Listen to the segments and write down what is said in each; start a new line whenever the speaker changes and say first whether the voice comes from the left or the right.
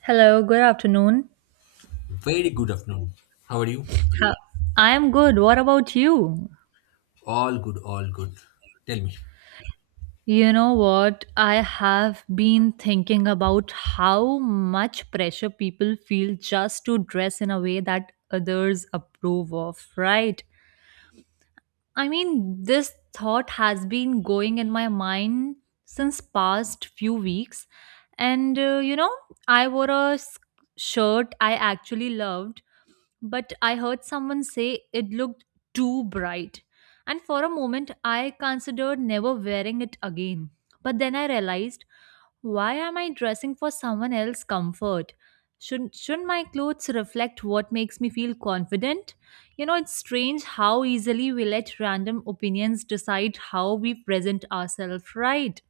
right: Hello, good afternoon.
left: Very good afternoon. How are you?
right: I am good. What about you?
left: All good, all good. Tell me.
right: You know what? I have been thinking about how much pressure people feel just to dress in a way that others approve of, right? I mean, this thought has been going in my mind since past few weeks. And uh, you know, I wore a shirt I actually loved but I heard someone say it looked too bright. And for a moment, I considered never wearing it again. But then I realized, why am I dressing for someone else's comfort? Shouldn't my clothes reflect what makes me feel confident? You know, it's strange how easily we let random opinions decide how we present ourselves, right?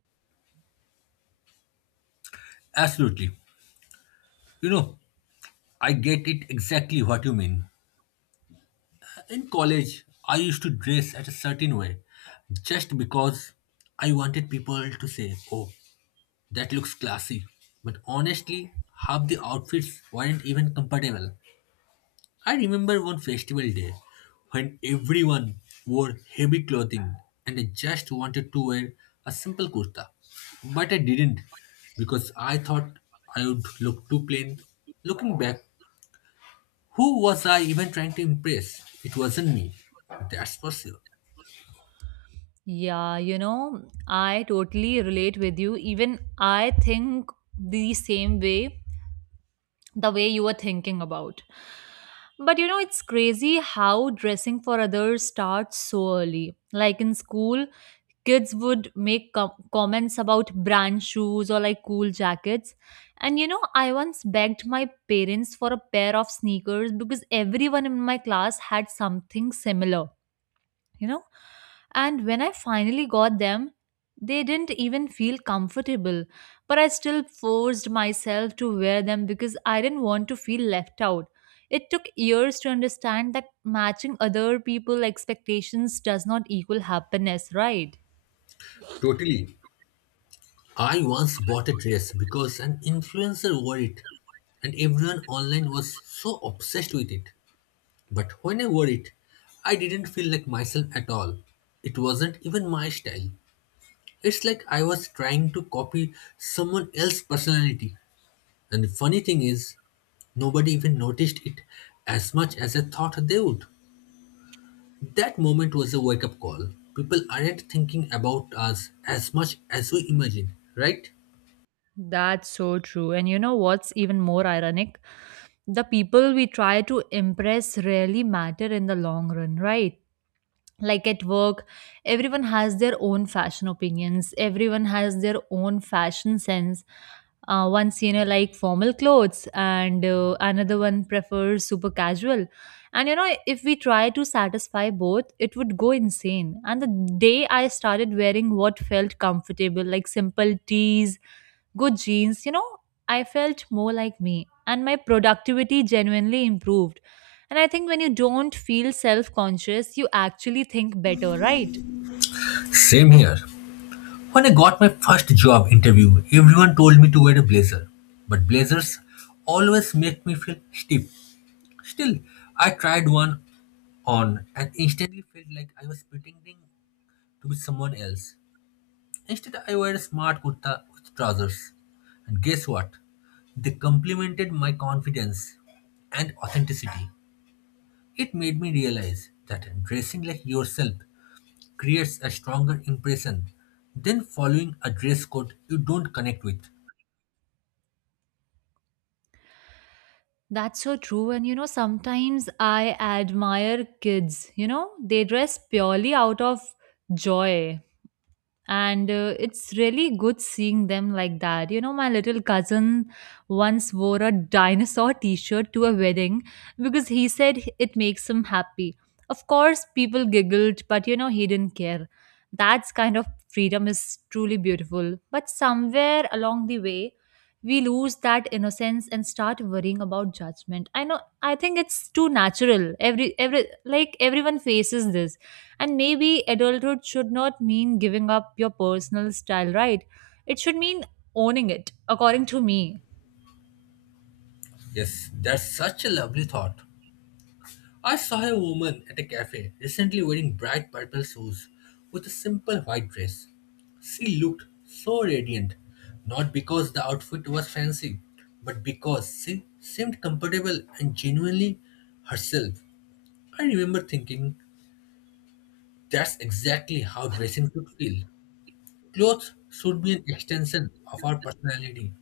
left: Absolutely. You know, I get it exactly what you mean. In college, I used to dress at a certain way just because I wanted people to say, oh, that looks classy. But honestly, half the outfits weren't even compatible. I remember one festival day when everyone wore heavy clothing and I just wanted to wear a simple kurta. But I didn't because I thought I would look too plain. Looking back, who was I even trying to impress? It wasn't me. That's for sure.
right: Yeah, you know, I totally relate with you. Even I think the same way the way you were thinking about. But you know, it's crazy how dressing for others starts so early. Like in school, kids would make comments about brand shoes or like cool jackets. And you know, I once begged my parents for a pair of sneakers because everyone in my class had something similar, you know, and when I finally got them, they didn't even feel comfortable. But I still forced myself to wear them because I didn't want to feel left out. It took years to understand that matching other people's expectations does not equal happiness, right?
left: Totally. I once bought a dress because an influencer wore it and everyone online was so obsessed with it. But when I wore it, I didn't feel like myself at all. It wasn't even my style. It's like I was trying to copy someone else's personality. And the funny thing is, nobody even noticed it as much as I thought they would. That moment was a wake up call. People aren't thinking about us as much as we imagine, right?
right: That's so true. And you know what's even more ironic? The people we try to impress rarely matter in the long run, right? Like at work, everyone has their own fashion opinions, everyone has their own fashion sense. Once, you know, like formal clothes, and another one prefers super casual. And you know, if we try to satisfy both, it would go insane. And the day I started wearing what felt comfortable, like simple tees, good jeans, you know, I felt more like me and my productivity genuinely improved. And I think when you don't feel self conscious, you actually think better, right?
left: Same here. When I got my first job interview, everyone told me to wear a blazer. But blazers always make me feel stiff. Still, I tried one on and instantly felt like I was pretending to be someone else. Instead, I wore a smart kurta with trousers. And guess what? They complimented my confidence and authenticity. It made me realize that dressing like yourself creates a stronger impression than following a dress code you don't connect with.
right: That's so true. And you know, sometimes I admire kids, you know, they dress purely out of joy. And it's really good seeing them like that. You know, my little cousin once wore a dinosaur t-shirt to a wedding because he said it makes him happy. Of course people giggled, but you know, he didn't care. That's kind of freedom, is truly beautiful. But somewhere along the way, we lose that innocence and start worrying about judgment. I know, I think it's too natural. Every like everyone faces this. And maybe adulthood should not mean giving up your personal style, right? It should mean owning it, according to me.
left: Yes, that's such a lovely thought. I saw a woman at a cafe recently wearing bright purple shoes with a simple white dress. She looked so radiant, not because the outfit was fancy, but because she seemed comfortable and genuinely herself. I remember thinking that's exactly how dressing should feel. Clothes should be an extension of our personality,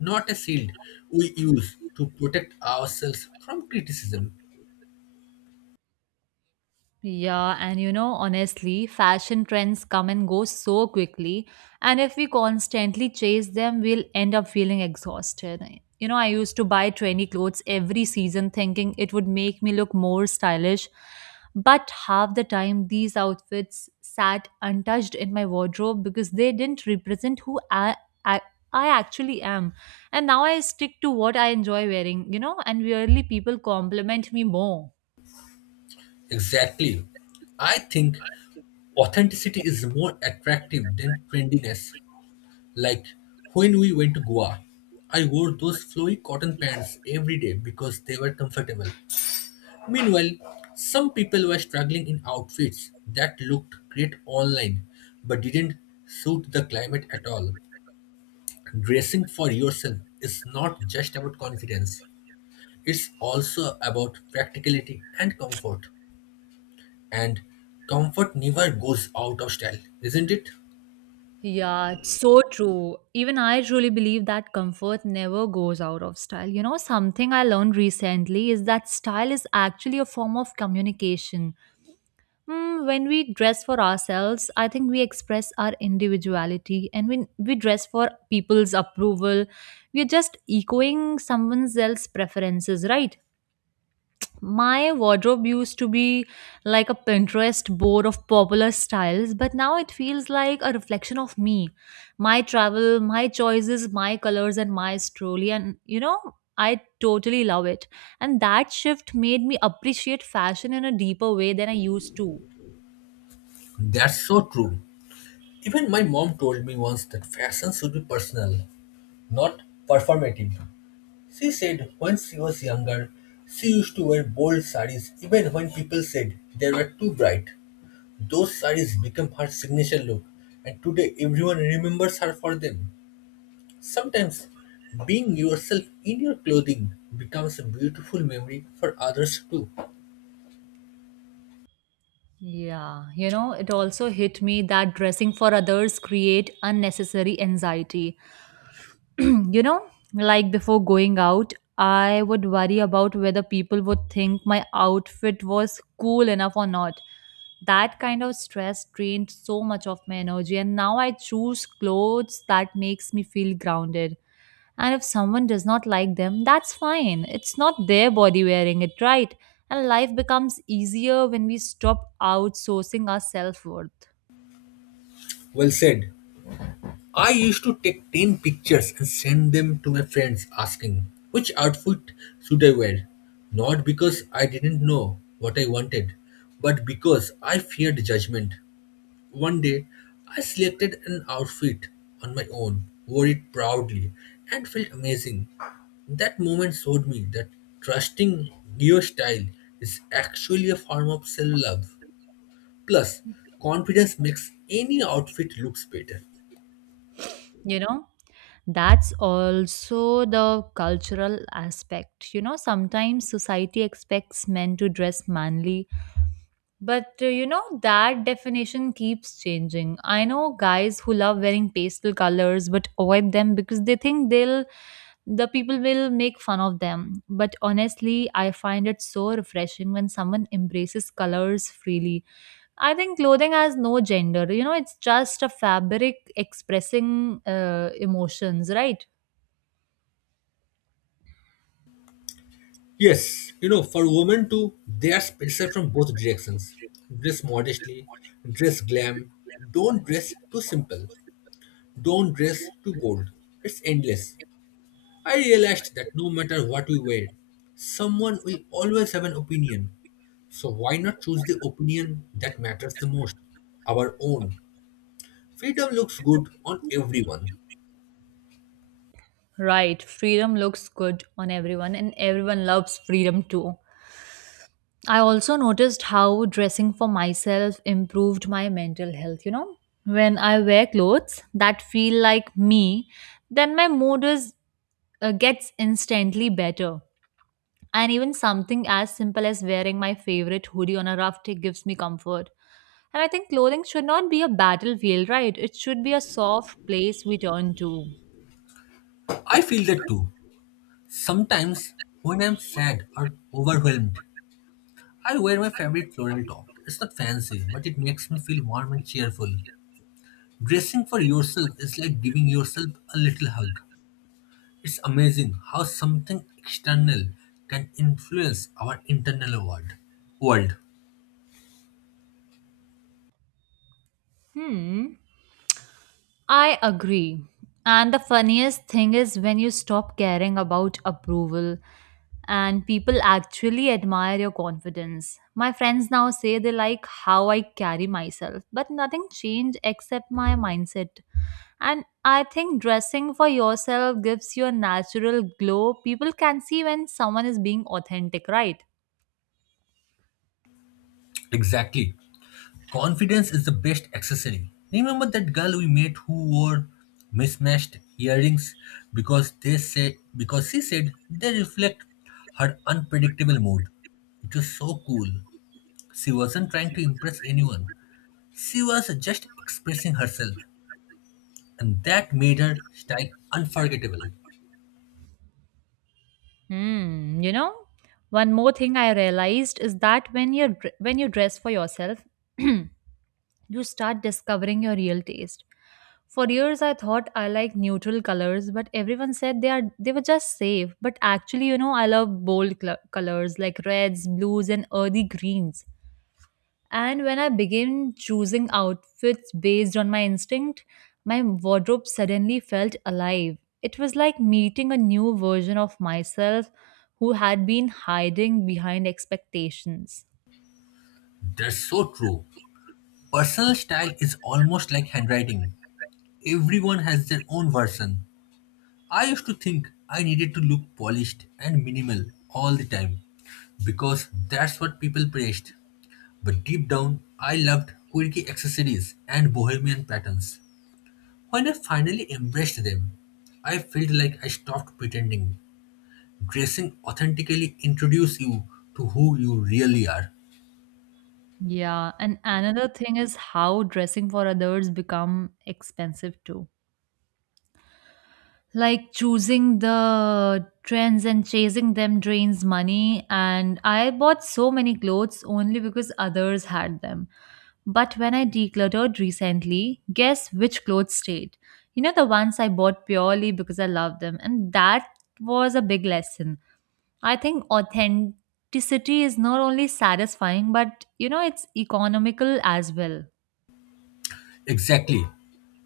left: not a shield we use to protect ourselves from criticism.
right: Yeah, and you know, honestly, fashion trends come and go so quickly, and if we constantly chase them, we'll end up feeling exhausted. You know, I used to buy trendy clothes every season thinking it would make me look more stylish, but half the time these outfits sat untouched in my wardrobe because they didn't represent who I, I actually am. And now I stick to what I enjoy wearing, you know, and weirdly, people compliment me more.
left: Exactly. I think authenticity is more attractive than trendiness. Like when we went to Goa, I wore those flowy cotton pants every day because they were comfortable. Meanwhile, some people were struggling in outfits that looked great online but didn't suit the climate at all. Dressing for yourself is not just about confidence, it's also about practicality and comfort. And comfort never goes out of style, isn't it?
right: Yeah, it's so true. Even I truly believe that comfort never goes out of style. You know, something I learned recently is that style is actually a form of communication. When we dress for ourselves, I think we express our individuality, and when we dress for people's approval, we're just echoing someone else's preferences, right? My wardrobe used to be like a Pinterest board of popular styles, but now it feels like a reflection of me. My travel, my choices, my colors, and my story. And you know, I totally love it. And that shift made me appreciate fashion in a deeper way than I used to.
left: That's so true. Even my mom told me once that fashion should be personal, not performative. She said when she was younger, she used to wear bold saris even when people said they were too bright. Those saris became her signature look, and today everyone remembers her for them. Sometimes being yourself in your clothing becomes a beautiful memory for others too.
right: Yeah, you know, it also hit me that dressing for others create unnecessary anxiety. You know, like before going out, I would worry about whether people would think my outfit was cool enough or not. That kind of stress drained so much of my energy, and now I choose clothes that makes me feel grounded. And if someone does not like them, that's fine. It's not their body wearing it, right? And life becomes easier when we stop outsourcing our self-worth,
left: Well said. I used to take 10 pictures and send them to my friends asking which outfit should I wear. Not because I didn't know what I wanted, but because I feared judgment. One day, I selected an outfit on my own, wore it proudly, and felt amazing. That moment showed me that trusting your style is actually a form of self love. Plus, confidence makes any outfit looks better.
right: you know? That's also the cultural aspect. You know, sometimes society expects men to dress manly, but you know, that definition keeps changing. I know guys who love wearing pastel colors but avoid them because they think the people will make fun of them. But honestly, I find it so refreshing when someone embraces colors freely. I think clothing has no gender. You know, it's just a fabric expressing emotions, right?
left: Yes, you know, for women too, they are pressured from both directions. Dress modestly, dress glam, don't dress too simple, don't dress too bold. It's endless. I realized that no matter what we wear, someone will always have an opinion. So why not choose the opinion that matters the most? Our own. Freedom looks good on everyone.
right: Right, freedom looks good on everyone, and everyone loves freedom too. I also noticed how dressing for myself improved my mental health. You know, when I wear clothes that feel like me, then my mood is gets instantly better. And even something as simple as wearing my favorite hoodie on a rough day gives me comfort. And I think clothing should not be a battlefield, right? It should be a soft place we turn to.
left: I feel that too. Sometimes when I'm sad or overwhelmed, I wear my favorite floral top. It's not fancy, but it makes me feel warm and cheerful. Dressing for yourself is like giving yourself a little hug. It's amazing how something external can influence our internal world. World.
right: Hmm. I agree. And the funniest thing is when you stop caring about approval and people actually admire your confidence. My friends now say they like how I carry myself, but nothing changed except my mindset. And I think dressing for yourself gives you a natural glow. People can see when someone is being authentic, right?
left: Exactly. Confidence is the best accessory. Remember that girl we met who wore mismatched earrings because she said they reflect her unpredictable mood. It was so cool. She wasn't trying to impress anyone. She was just expressing herself, and that made her style unforgettable.
right: Hmm, you know, one more thing I realized is that when you dress for yourself, you start discovering your real taste. For years I thought I like neutral colors, but everyone said they were just safe. But actually, you know, I love bold colors like reds, blues and earthy greens. And when I began choosing outfits based on my instinct, my wardrobe suddenly felt alive. It was like meeting a new version of myself who had been hiding behind expectations.
left: That's so true. Personal style is almost like handwriting. Everyone has their own version. I used to think I needed to look polished and minimal all the time because that's what people praised. But deep down, I loved quirky accessories and bohemian patterns. When I finally embraced them, I felt like I stopped pretending. Dressing authentically introduces you to who you really are.
right: Yeah, and another thing is how dressing for others become expensive too. Like choosing the trends and chasing them drains money, and I bought so many clothes only because others had them. But when I decluttered recently, guess which clothes stayed? You know, the ones I bought purely because I loved them. And that was a big lesson. I think authenticity is not only satisfying but you know, it's economical as well.
left: Exactly.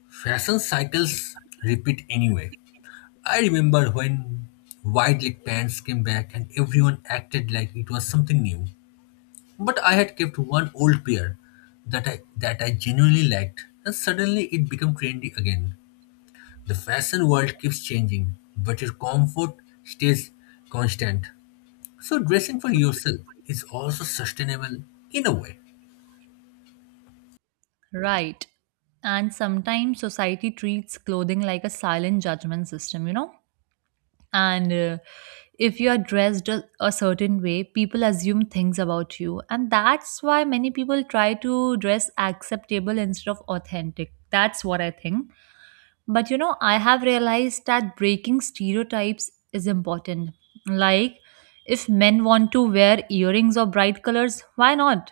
left: Fashion cycles repeat anyway. I remember when wide leg pants came back and everyone acted like it was something new. But I had kept one old pair that I genuinely liked and suddenly it became trendy again. The fashion world keeps changing, but your comfort stays constant. So dressing for yourself is also sustainable in a way.
right: Right. And sometimes society treats clothing like a silent judgment system, you know? And if you are dressed a certain way, people assume things about you. And that's why many people try to dress acceptable instead of authentic. That's what I think. But you know, I have realized that breaking stereotypes is important. Like, if men want to wear earrings or bright colors, why not?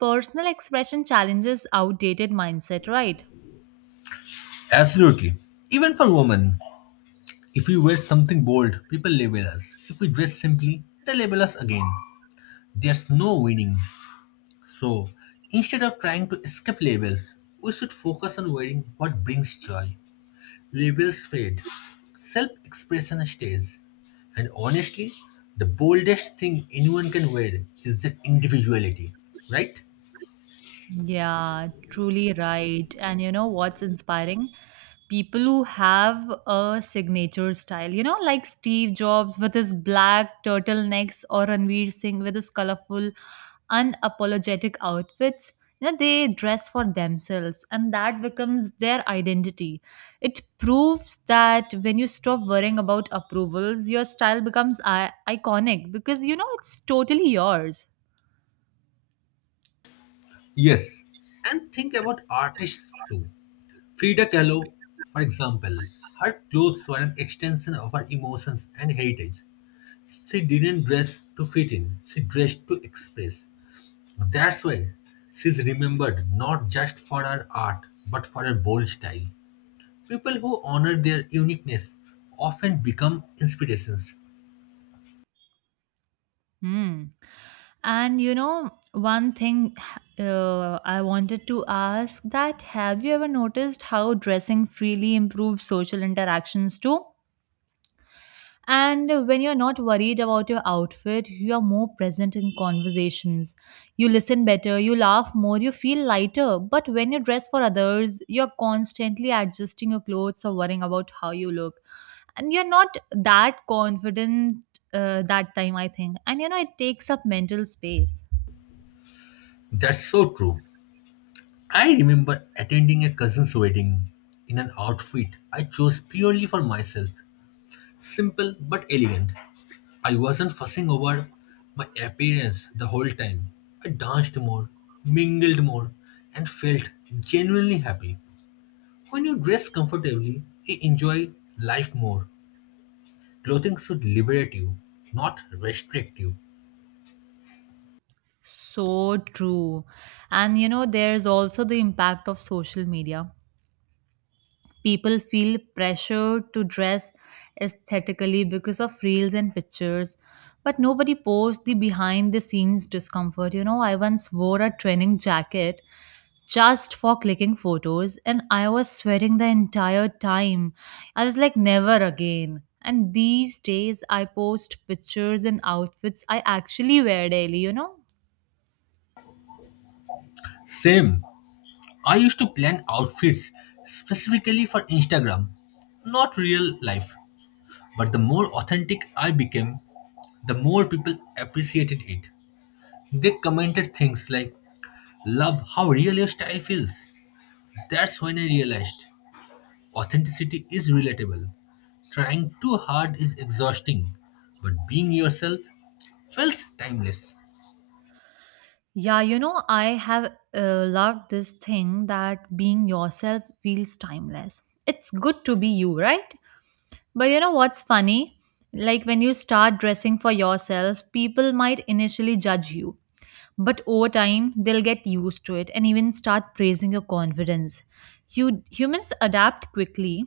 right: Personal expression challenges outdated mindset, right?
left: Absolutely. Even for women, if we wear something bold, people label us. If we dress simply, they label us again. There's no winning. So, instead of trying to escape labels, we should focus on wearing what brings joy. Labels fade, self expression stays. And honestly, the boldest thing anyone can wear is their individuality, right?
right: Yeah, truly right. And you know what's inspiring? People who have a signature style, you know, like Steve Jobs with his black turtlenecks or Ranveer Singh with his colorful, unapologetic outfits. You know, they dress for themselves and that becomes their identity. It proves that when you stop worrying about approvals, your style becomes iconic because, you know, it's totally yours.
left: Yes. And think about artists too. Frida Kahlo, for example, her clothes were an extension of her emotions and heritage. She didn't dress to fit in, she dressed to express. That's why she's remembered not just for her art, but for her bold style. People who honor their uniqueness often become inspirations.
right: Hmm. And you know, one thing I wanted to ask that have you ever noticed how dressing freely improves social interactions too? And when you're not worried about your outfit, you are more present in conversations. You listen better, you laugh more, you feel lighter. But when you dress for others, you're constantly adjusting your clothes or worrying about how you look. And you're not that confident that time, I think. And you know, it takes up mental space.
left: That's so true. I remember attending a cousin's wedding in an outfit I chose purely for myself, simple but elegant. I wasn't fussing over my appearance the whole time. I danced more, mingled more, and felt genuinely happy. When you dress comfortably, you enjoy life more. Clothing should liberate you, not restrict you.
right: So true. And you know, there's also the impact of social media. People feel pressured to dress aesthetically because of reels and pictures, but nobody posts the behind the scenes discomfort. You know, I once wore a training jacket just for clicking photos and I was sweating the entire time. I was like, never again. And these days, I post pictures and outfits I actually wear daily, you know?
left: Same. I used to plan outfits specifically for Instagram, not real life. But the more authentic I became, the more people appreciated it. They commented things like, "Love how real your style feels." That's when I realized authenticity is relatable. Trying too hard is exhausting, but being yourself feels timeless.
right: Yeah, you know, I have loved this thing that being yourself feels timeless. It's good to be you, right? But you know what's funny? Like when you start dressing for yourself, people might initially judge you, but over time, they'll get used to it and even start praising your confidence. You humans adapt quickly,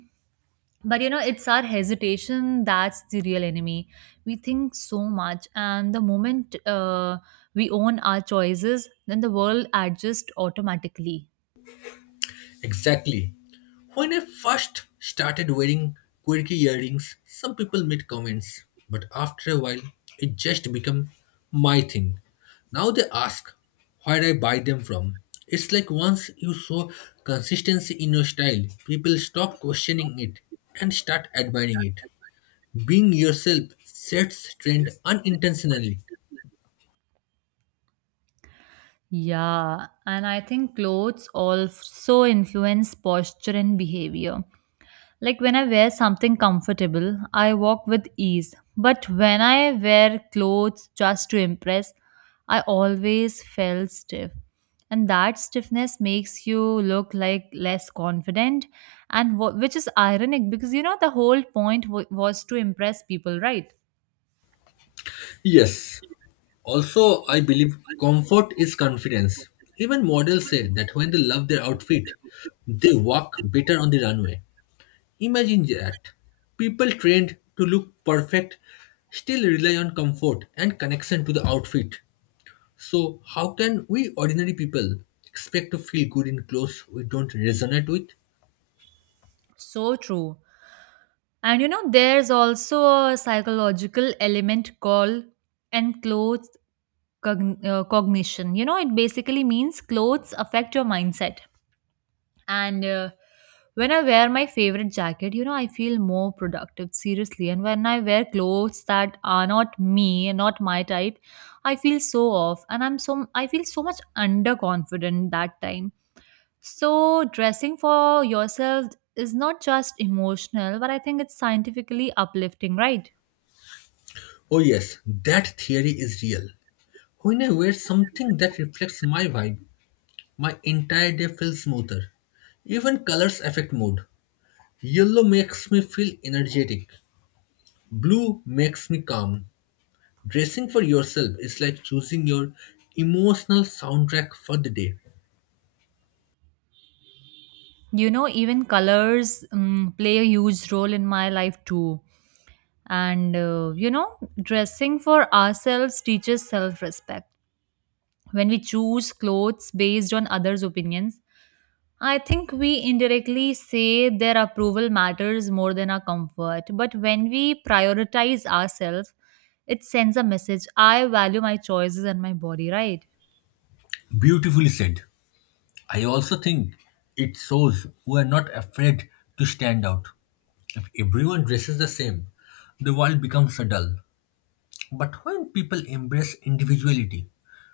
right: but you know, it's our hesitation that's the real enemy. We think so much, and the moment we own our choices, then the world adjusts automatically.
left: Exactly. When I first started wearing quirky earrings, some people made comments, but after a while, it just became my thing. Now they ask where I buy them from. It's like once you show consistency in your style, people stop questioning it and start admiring it. Being yourself sets trend unintentionally.
right: Yeah, and I think clothes also influence posture and behavior. Like when I wear something comfortable, I walk with ease. But when I wear clothes just to impress, I always felt stiff. And that stiffness makes you look like less confident, and which is ironic because you know the whole point was to impress people, right?
left: Yes. Also, I believe comfort is confidence. Even models say that when they love their outfit, they walk better on the runway. Imagine that. People trained to look perfect still rely on comfort and connection to the outfit. So, how can we ordinary people expect to feel good in clothes we don't resonate with?
right: So true. And you know, there's also a psychological element called enclosure cognition. You know, it basically means clothes affect your mindset. And when I wear my favorite jacket, you know, I feel more productive, seriously. And when I wear clothes that are not me and not my type, I feel so off and I feel so much underconfident that time. So dressing for yourself is not just emotional, but I think it's scientifically uplifting, right?
left: Oh, yes, that theory is real. When I wear something that reflects my vibe, my entire day feels smoother. Even colors affect mood. Yellow makes me feel energetic. Blue makes me calm. Dressing for yourself is like choosing your emotional soundtrack for the day.
right: You know, even colors play a huge role in my life too. And you know, dressing for ourselves teaches self respect. When we choose clothes based on others' opinions, I think we indirectly say their approval matters more than our comfort. But when we prioritize ourselves, it sends a message I value my choices and my body, right?
left: Beautifully said. I also think it shows who are not afraid to stand out. If everyone dresses the same, the world becomes dull. But when people embrace individuality,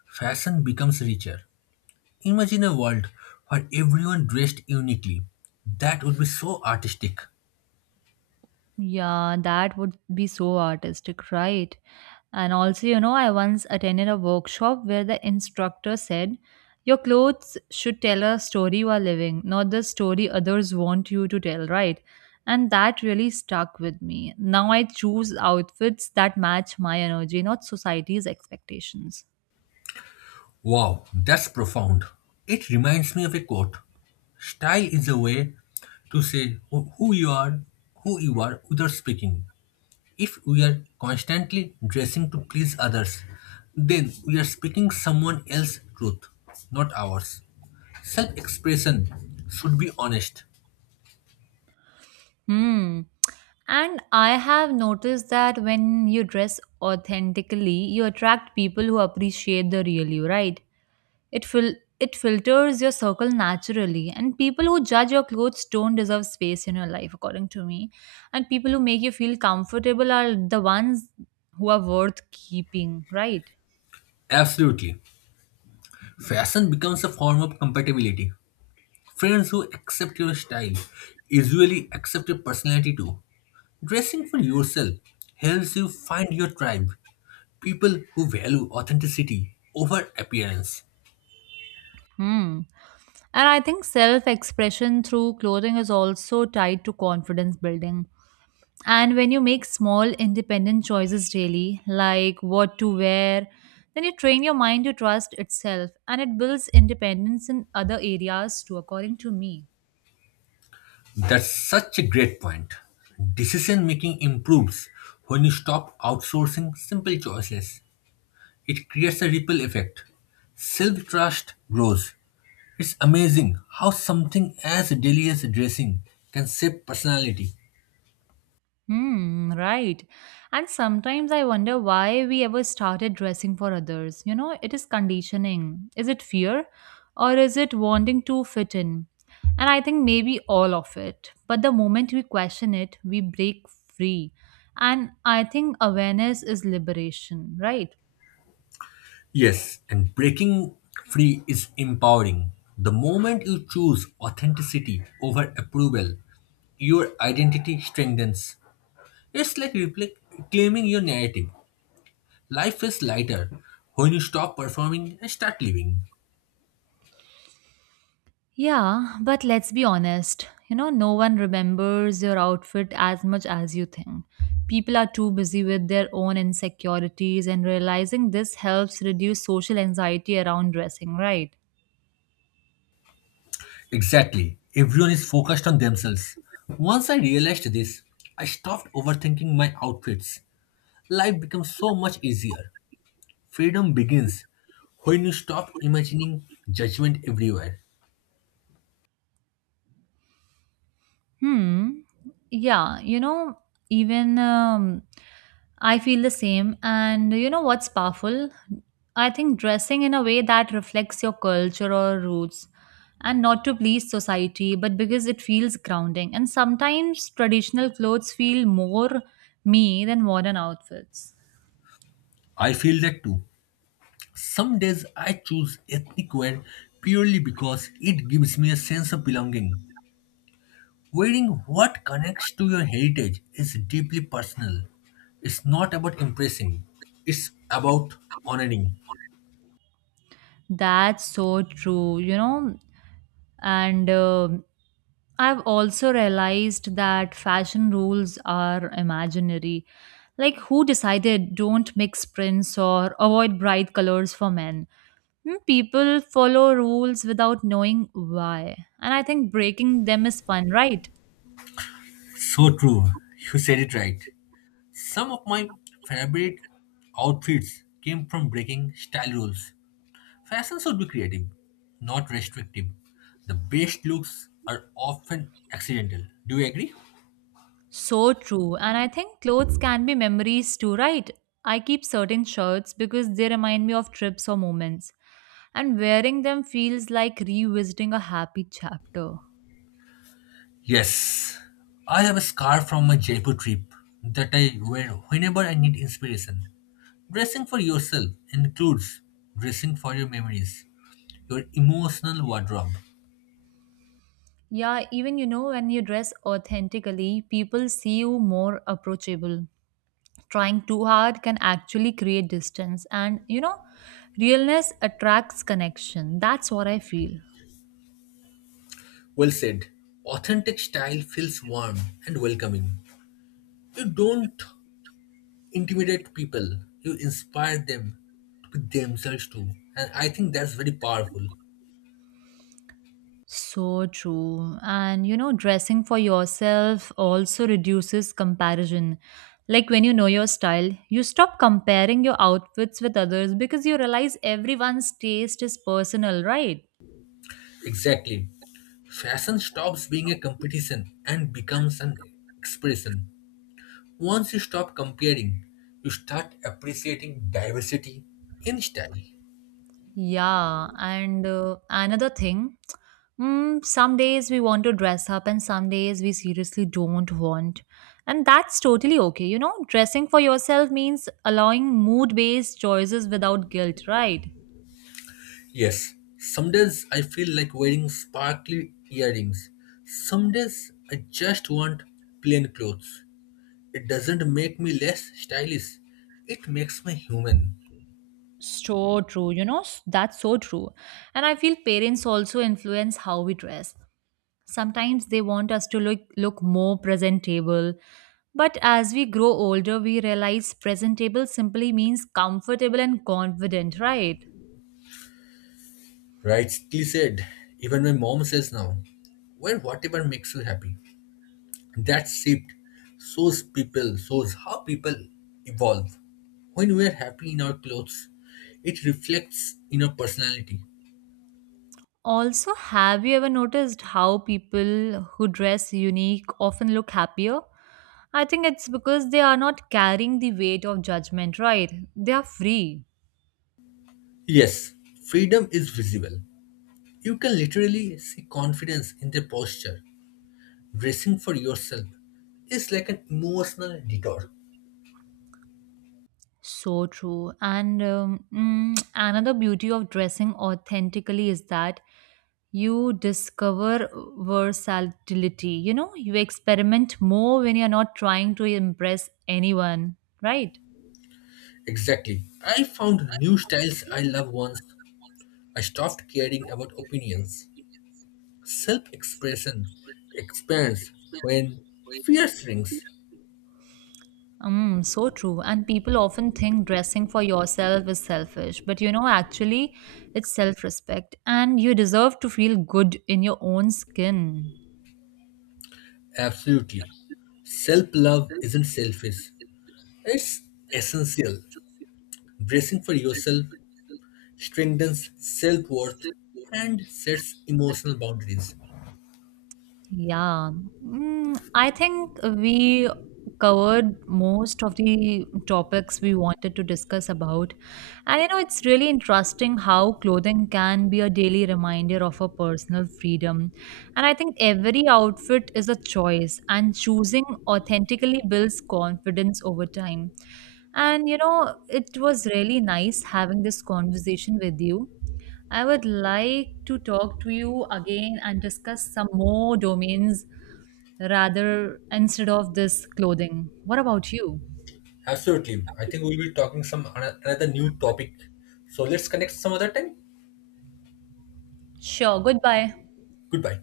left: fashion becomes richer. Imagine a world where everyone dressed uniquely. That would be so artistic.
right: Yeah, that would be so artistic, right? And also, you know, I once attended a workshop where the instructor said, your clothes should tell a story you are living, not the story others want you to tell, right? And that really stuck with me. Now I choose outfits that match my energy, not society's expectations.
left: Wow, that's profound. It reminds me of a quote. Style is a way to say who you are without speaking. If we are constantly dressing to please others, then we are speaking someone else's truth, not ours. Self expression should be honest.
right: Hmm. And I have noticed that when you dress authentically, you attract people who appreciate the real you, right? It filters your circle naturally, and people who judge your clothes don't deserve space in your life, according to me. And people who make you feel comfortable are the ones who are worth keeping, right?
left: Absolutely. Fashion becomes a form of compatibility. Friends who accept your style usually accept your personality too. Dressing for yourself helps you find your tribe, people who value authenticity over appearance.
right: Hmm. And I think self expression through clothing is also tied to confidence building. And when you make small independent choices daily, like what to wear, then you train your mind to trust itself and it builds independence in other areas too, according to me.
left: That's such a great point. Decision making improves when you stop outsourcing simple choices. It creates a ripple effect. Self trust grows. It's amazing how something as daily as dressing can shape personality.
right: Hmm, right. And sometimes I wonder why we ever started dressing for others. You know, it is conditioning. Is it fear or is it wanting to fit in? And I think maybe all of it. But the moment we question it, we break free. And I think awareness is liberation, right?
left: Yes, and breaking free is empowering. The moment you choose authenticity over approval, your identity strengthens. It's like claiming your narrative. Life is lighter when you stop performing and start living.
right: Yeah, but let's be honest. You know, no one remembers your outfit as much as you think. People are too busy with their own insecurities, and realizing this helps reduce social anxiety around dressing, right?
left: Exactly. Everyone is focused on themselves. Once I realized this, I stopped overthinking my outfits. Life becomes so much easier. Freedom begins when you stop imagining judgment everywhere.
right: Hmm. Yeah, you know, even I feel the same. And you know what's powerful? I think dressing in a way that reflects your culture or roots and not to please society, but because it feels grounding. And sometimes traditional clothes feel more me than modern outfits.
left: I feel that too. Some days I choose ethnic wear purely because it gives me a sense of belonging. Wearing what connects to your heritage is deeply personal. It's not about impressing, it's about honoring.
right: That's so true, you know. And I've also realized that fashion rules are imaginary. Like, who decided don't mix prints or avoid bright colors for men? Hmm, people follow rules without knowing why. And I think breaking them is fun, right?
left: So true. You said it right. Some of my favorite outfits came from breaking style rules. Fashion should be creative, not restrictive. The best looks are often accidental. Do you agree?
right: So true. And I think clothes can be memories too, right? I keep certain shirts because they remind me of trips or moments. And wearing them feels like revisiting a happy chapter.
left: Yes, I have a scarf from my Jaipur trip that I wear whenever I need inspiration. Dressing for yourself includes dressing for your memories, your emotional wardrobe.
right: Yeah, even you know, when you dress authentically, people see you more approachable. Trying too hard can actually create distance, and you know, realness attracts connection. That's what I feel.
left: Well said. Authentic style feels warm and welcoming. You don't intimidate people, you inspire them to be themselves too. And I think that's very powerful.
right: So true. And you know, dressing for yourself also reduces comparison. Like when you know your style, you stop comparing your outfits with others because you realize everyone's taste is personal, right?
left: Exactly. Fashion stops being a competition and becomes an expression. Once you stop comparing, you start appreciating diversity in style.
right: Yeah, and another thing, some days we want to dress up and some days we seriously don't want. And that's totally okay. You know, dressing for yourself means allowing mood based choices without guilt, right?
left: Yes, some days I feel like wearing sparkly earrings. Some days I just want plain clothes. It doesn't make me less stylish, it makes me human.
right: So true. You know, that's so true. And I feel parents also influence how we dress. Sometimes they want us to look more presentable, but as we grow older, we realize presentable simply means comfortable and confident, right?
left: Rightly said, even my mom says now, wear whatever makes you happy. That shift shows people shows how people evolve. When we are happy in our clothes, it reflects in our personality.
right: Also, have you ever noticed how people who dress unique often look happier? I think it's because they are not carrying the weight of judgment, right? They are free.
left: Yes, freedom is visible. You can literally see confidence in their posture. Dressing for yourself is like an emotional detour.
right: So true. And another beauty of dressing authentically is that you discover versatility. You know, you experiment more when you're not trying to impress anyone, right?
left: Exactly. I found new styles I love once I stopped caring about opinions. Self expression expands when fear shrinks.
right: So true. And people often think dressing for yourself is selfish, but you know, actually, it's self respect, and you deserve to feel good in your own skin.
left: Absolutely. Self love isn't selfish, it's essential. Bracing for yourself strengthens self worth and sets emotional boundaries.
right: Yeah, I think we covered most of the topics we wanted to discuss about. And you know, it's really interesting how clothing can be a daily reminder of our personal freedom. And I think every outfit is a choice, and choosing authentically builds confidence over time. And you know, it was really nice having this conversation with you. I would like to talk to you again and discuss some more domains rather instead of this clothing. What about you?
left: Absolutely. I think we'll be talking another new topic. So let's connect some other time.
right: Sure, goodbye.
left: Goodbye.